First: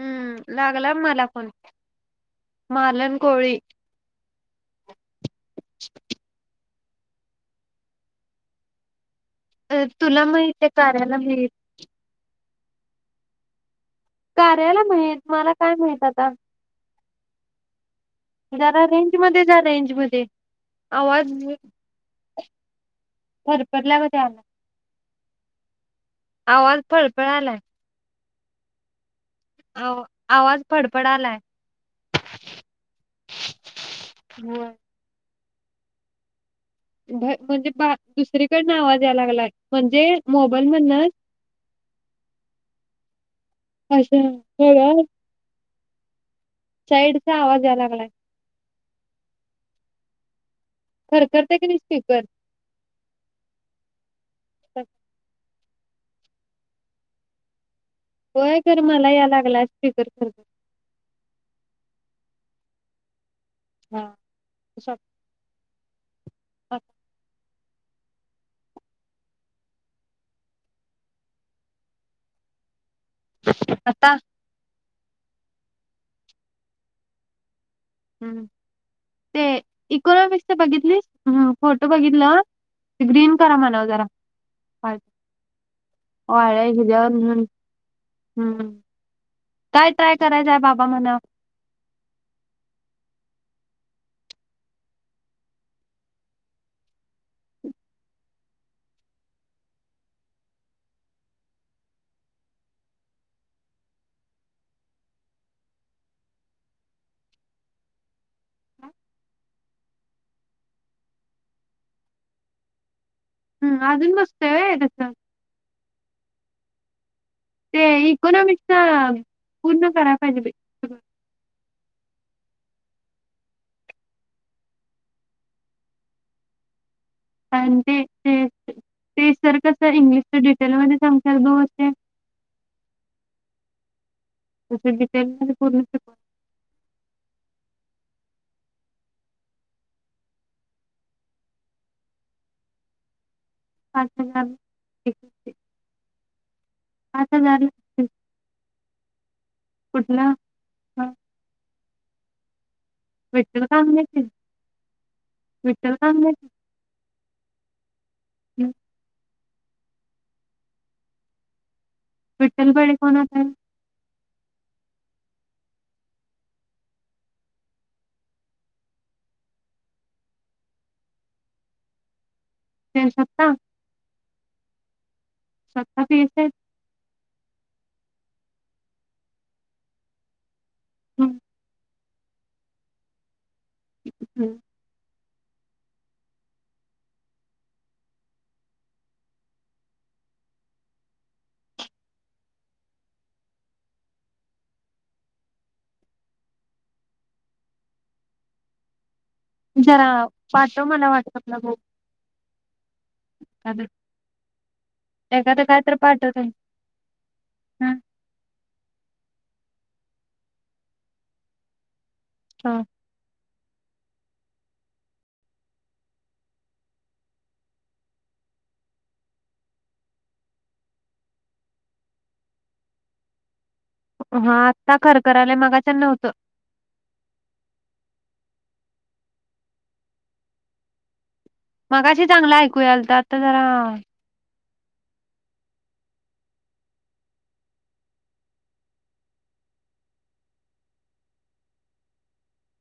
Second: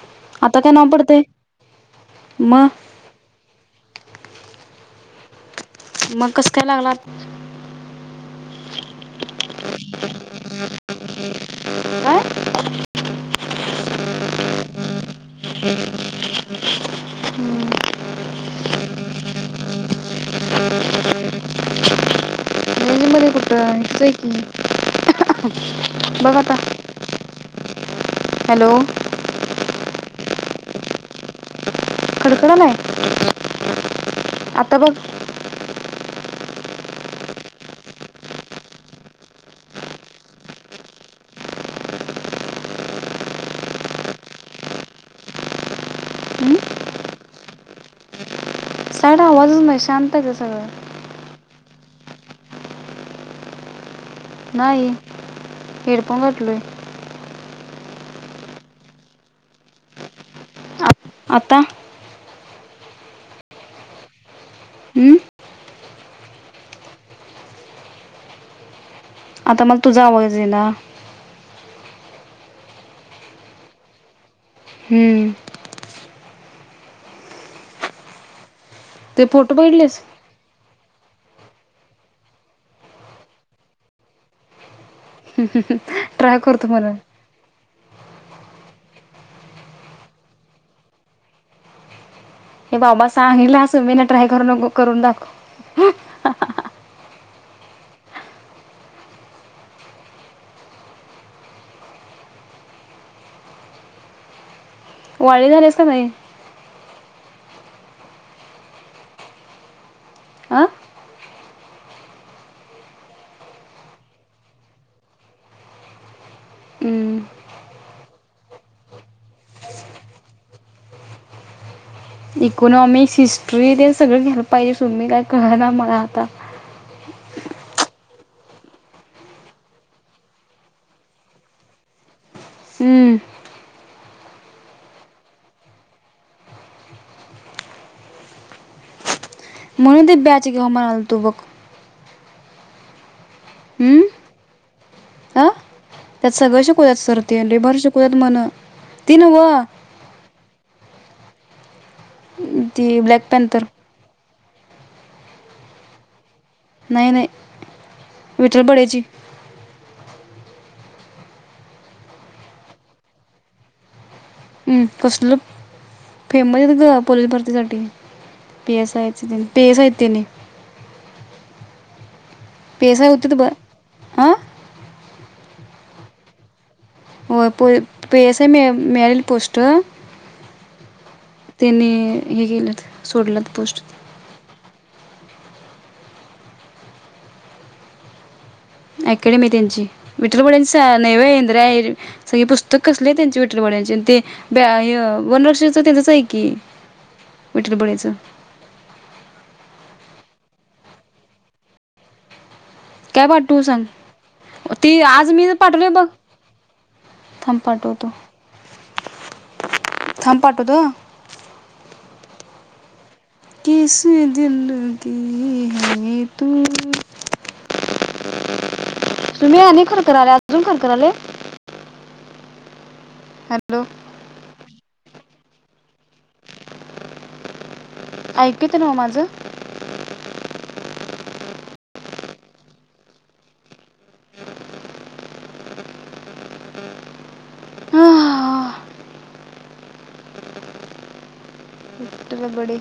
हम्म आता काय नाव लागला पडतंय मला पण मग मालन कोळी. मग कसं काय लागला आता? अ तुला मग तेे कार्याला मिही काय कार्याला माहीत मला काय माहित आता. [inaudible] जरा रेंज मध्ये जा रेंज मध्ये आवाज हम्. फडफडला व्हयचं कधी आला की बघ आता आवाज फडफडालाय हॅलो. आ आवाज फडफडालाय. खरखरालाय होय. आता बघ. म्हणजे बा दुसरीकडनं आवाज याय लागलाय म्हणजे मोबाल म्हणूनच. अ्ा ह का? हम्म? साईडचा आवाज यायला लागलाय. साडा आवाजच नाही शांतच सगळं. खरखते की निश्फ कर. नाही हेडफोन घटलोय. होय कर मला या लागला स् फिकर कर. आता हां. हम्म होओ. आता मला तुझा आवाज आहे ना. आता हम्म. हम्म फोटो ते बघितलेस इको बघितली फोटो बघितलं ग्रीन करा म्हणाव जरा हो ट्राय करतो म्हणून कच्या्या् हम्म. काय ट्राय करायचंय बाबा म्हणा. हे बाबा सांगल अस मी ना ट्राय करू न करून दाखव. वाढ झालेस का नाही. हां हम अजून बसतोय त्यास. हमं. ते इकोनॉमिक्स पूर्ण करा पाहिजे. सगळं. इकॉनॉमिक्स हिस्ट्री ते सगळ घल पाहि हजे सून मी काय कळना मला आता आणि ते ते ते सर कस इंग्लिशच्या डिटेलमध्येध्ये सांग दोे. हमं. त बिटेल पूर्. मनुदेव ब्याचे ग हो मनल तुबक हम्म अच्छा. अ त्यात सगळं शिकूयात पाच सरती आणि्री हजार भर शिकवतत म्हण ती कुठलं? ती ब्लॅक. पॅन्थर मिठल कागची मिठल काची नाही नाही विठ्ठल पड्याची विठ्ठल बडे कोण आता कसल. फेमस आहे ग पोलीस भरतीसाठीठी P S I P S साहित्यने पेसा होत तर त्यांच्यात हां सत्ता पीस आहेत. हो प एसआ म मॅरल पस्ट त्याने हे केलं सोडलं पोस्ट. हं. अकेडेमी त्यांची विठ्ठल बडंच नैव इंद्रा सगळे पुस्तक कसले आहे त्यांचे विठलवाड्यांचे ते वनवर्षीच त्यांचच आहे की मिटर बोलायचं. जरा पाटव मला वाटसअपला. काय पाठवू सांग, ती आज मी एखादं काय पाठवल तर बघ पाठवते थांब हा पाठवतो, थांब पाठवतो ह हा. किस दिलकि है तू सुमे आणि खरखराले अजून खरखरालय? हॅलो. हा आत्ता खरखरालय मगाच्यान नव्हतं. ऐकू येतंय न्हवं माझं? मगाशी चांगलं ऐकू यालत आता जरा आह, त बबडे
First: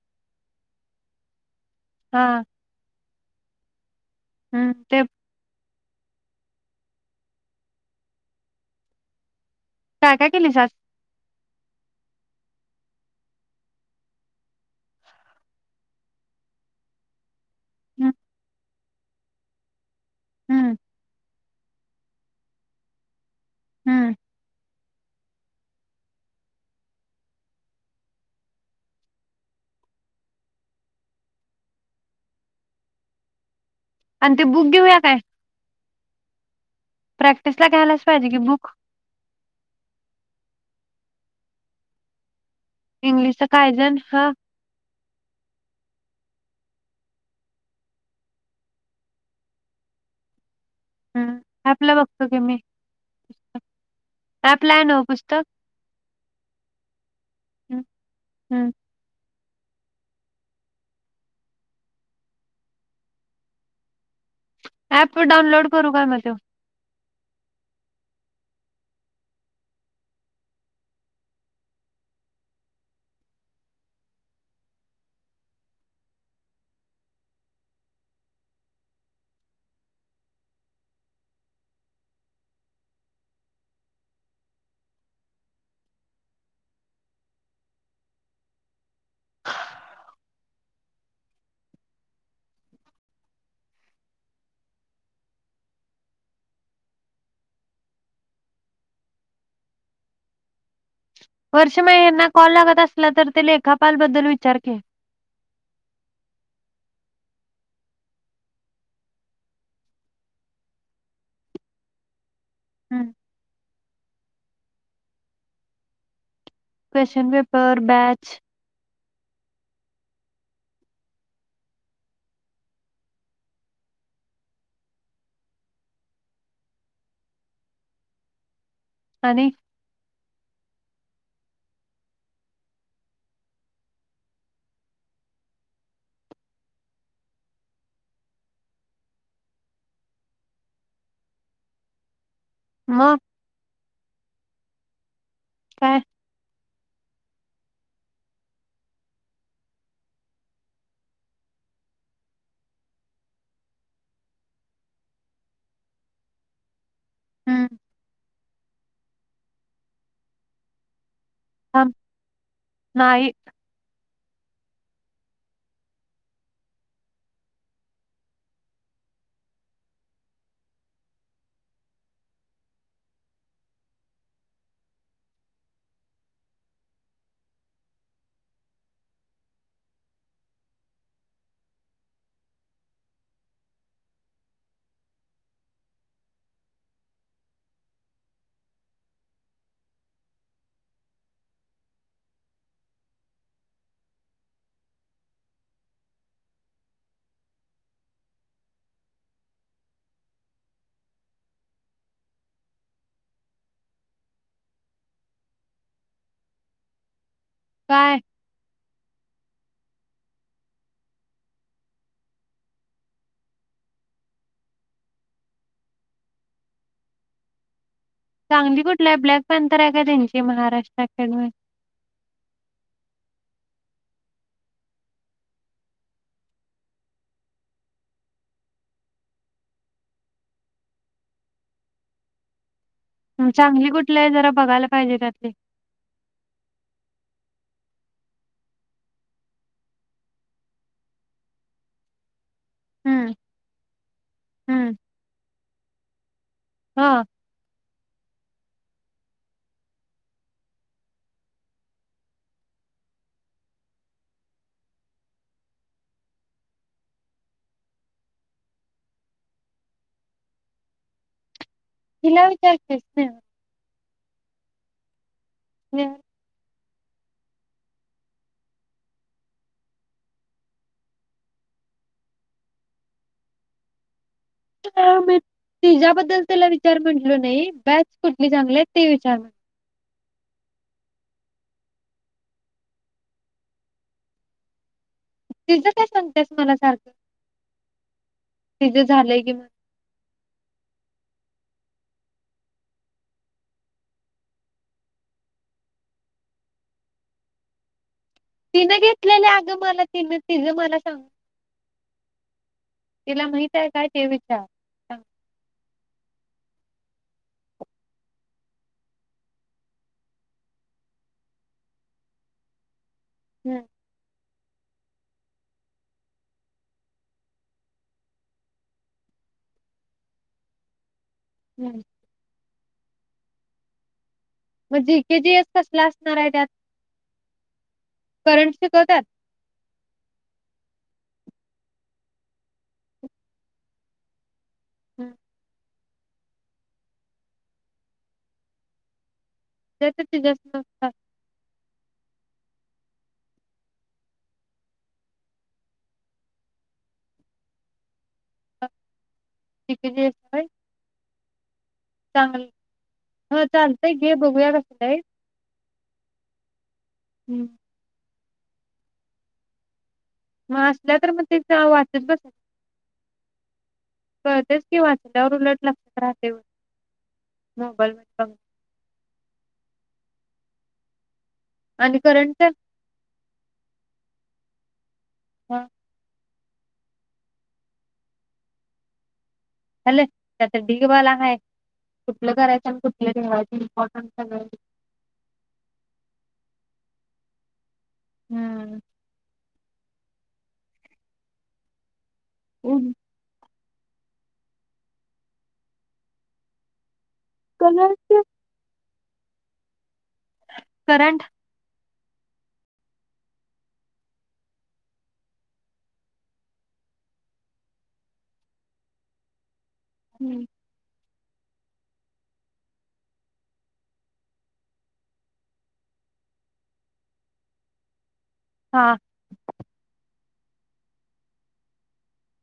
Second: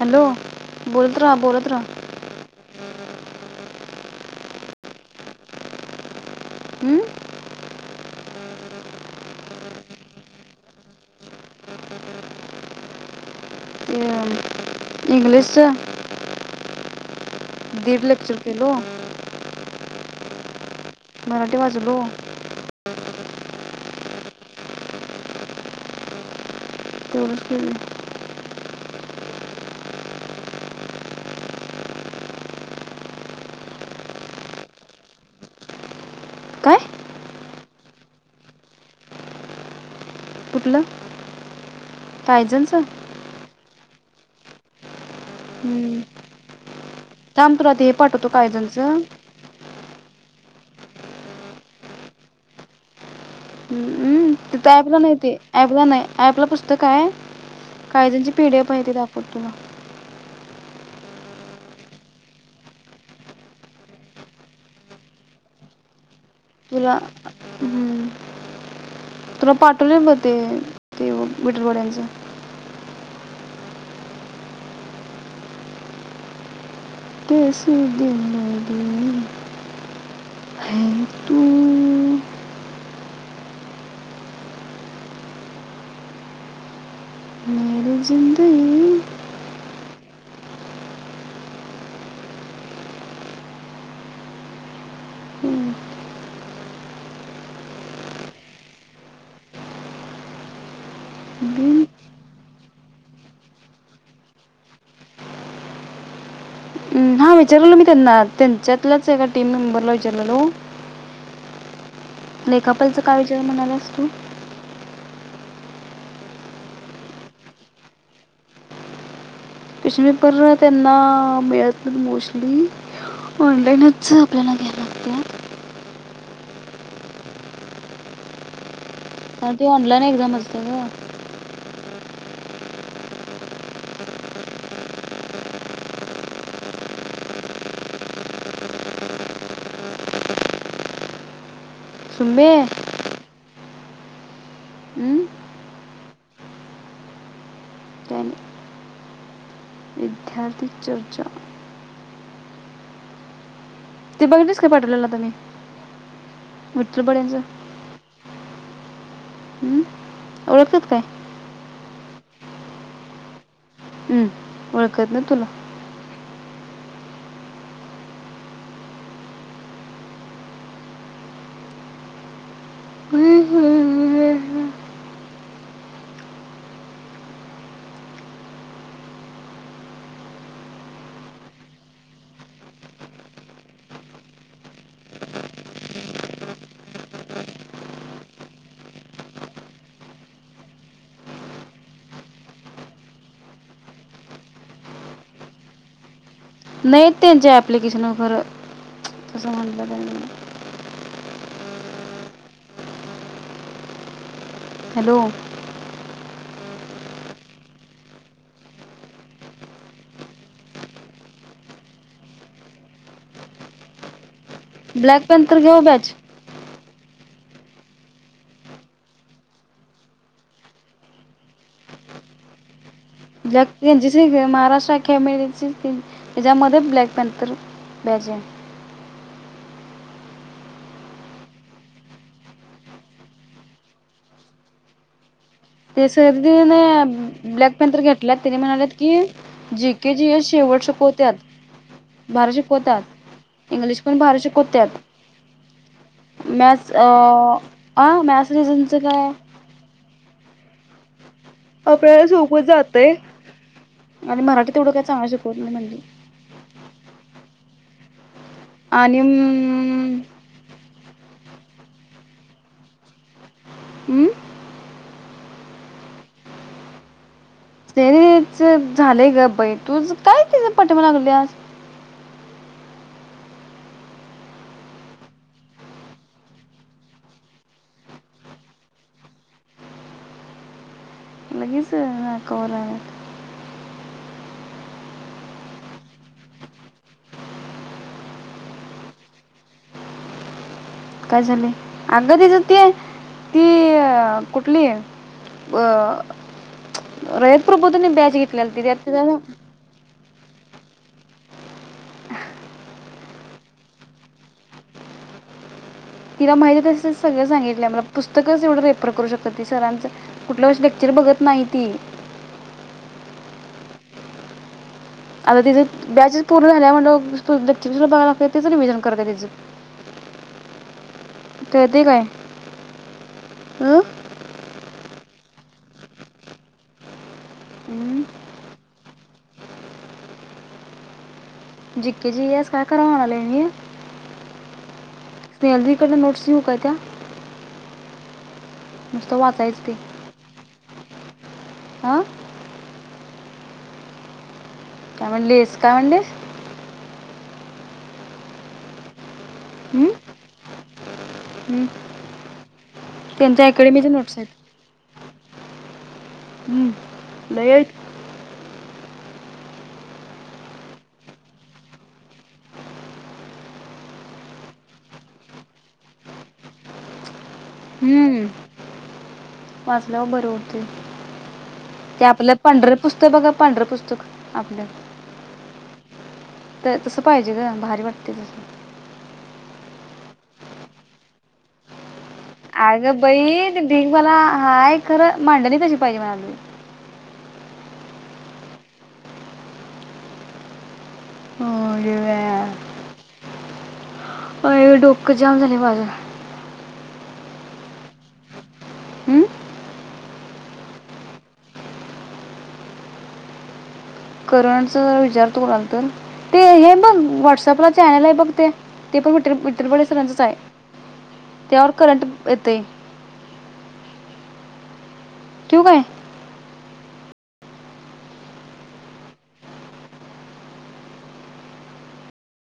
हॅलो बोलत ऱ्हा, बोलत ऱ्हा हा. हू तेप हम्म. काय काय केलीस आज? ते इंग्लिशच दीड हम्म लेक्चर केलो. हम्म. मराठी वाचलो. हम्म. [unintelligible] आणि ते बुक घेऊया काय? काय प्रॅक्टिस ला घ्यायलाच पाहिजे कि बुक कुठलं? कायजनच इंग्लिशच कायजण हा हम्म थांब तुला ते हे पाठवतो कायजनच हम् अँपला बघतो घे मी [unintelligible] तिथ ऍपला आहे अँपला नव्ह नाही ते, पुस्तक अँपला नाही अँपला पुस्तक हाय, कायजनची पि डी एफ आहे तीत अँ पतूला ऍप डाउनलोड करू काय म त्यो? तुला हम्म तुला पाठवले ब ते ते विठरवाड्यांच कैसी दिल लगी हेै तू ये जिंदगी बिन वर्षे मग हेन्ना कॉल लागत असला तर ते लेखापाल बद्दल विचार की हा विचारलेलो मी त्यांना त्यांच्यातल्याच एका टीम मेंबरला विचारलेलो लेखापलचा हं. काय विचार म्हणाल्यास तू? क्वेशन पेपर, बॅच क्वेश्चनपेपर त्यांना मिळत नईत मोस्टली ऑनलाईनच आपल्याला घ्यायला लागते आणि [unintelligible] ती ऑनलाईन एक्झाम असत्या ग सुम्मे म उ काय? काय नई वीध्य द्यार्थी चर्चा ते बघितलीस काय पाठवलेल आता मी विठलं बड्यांचं? हम्. हम्म. ओळखत्यात काय? आ म नाही. हं, ओळखत नाहीत तुला. नाही त्यांच्या ऍप्लिकेशन व खर तस म्हटलं त्यांनी. हॅलो. काय? ब्लॅक पँथर घ्या हो बॅच चांगली कुठली आय ब्लॅक पँथर आहे का त्यांची Maharashtra academy black N C C हाय ग महाराष्ट्र खेमेरीची त्याच्यामध्ये ब्लॅक पँथर पॅजन म चांगली कुठली आय जरा बघायला पाहिजे त्यातली. ते सरदीन ब्लॅक पँथर घेतल्यात तेनी म्हणाल्यात की जी के जी एस शेवट शिकवत्यात. भारी हम्म शिकवत्यात इंग्लिश पण भारी शिकवत्याात. हम्म मॅथस अ हा अ मॅस रिझनच काय? आपल्याला सोपच जातय आणि मराठी तेवढं काय चांगलं शिकवत नाही म्हंटली. आणि म - - तिला विचार की स्नेह हम्म [unintelligible] सनेहेच झालेय ग बाई तूज काय तिज पाठीमाग लागल्यास ह मी तिच्याबद्दल त्याला विचार म्हटलो नाही बॅच कुठली चांगली आहे ते विचार म्ह लगेच.. हा कोराय. तिज काय सांगत्यास मला सारखं तिझं झालंय घे काय झालेय अग तीच ती ती कुठली अ रयत प्रबोधनी बॅच घेट तिन घेतलेलं अगं मला तिन तिज मला सांग. तिला माहिताय काय ते विचार? सांग. तिला माहिती अससल सगळं सांगितलं मला पुस्तकच एवढं रेफर करू शकत्या ती सरांच. कुठल्या विषय लेक्चर बघत नाही ती. हमं. आता तिच बॅच च पूर्ण झाल्या म्हणल्यावर लेक्चर कशाला बघाय तेच रिव्हिजन करत्या तिचं - हम्म कळतय काय हं. मग जी केे जीस कसलं असणार आहे त्यात. हम्म. करंट शिकवत्यात. जी के जी यस काय करा व म्हणालोय मी. हम्म. स्नेहल दी कड नं नोट स् घेऊ काय त्या? नुसत वाचायचं ते. [unintelligible] आं. काय म्हणलीस काय म्हणलीस? जी के जी एस हाय. हम्म. चांगल ह चालतंय घे नोट्स आहेत बघूया कसलं हाईत. ह लय हाईत. म असल्या तर म तेच वाचत बसायचं. कळतयच कि उलट वाचल्यावर उलट मोबाईल म्हंटल्यावर वाजल्यावर बर होते आणि ते आपलं करंट पंढर पुस्तक बघा पांढरं पुस्तक आपल्या हा. तर तसं पाहिजे ग भारी वाटते तसं. झाल त्यात ठिग हय कुठलं करायचं आणि अगं कुठलं बाई ठेवायच ते ढीग मला इमपॉर्टनस नाही. हाय खरं मांडणी कशी पाहिजे म्हणाली हम्म. होय. हम्म. अ डोक जाम झालय माझं. कमी आलती. हम्म करंट.. करणच विचारतो कोणाला तर. ते हे बघ व्हॉट्सअपला चॅनल आहे बघ ते पणर इतर पडे त्या वर करंट इतेय. ठेऊ काय? हां.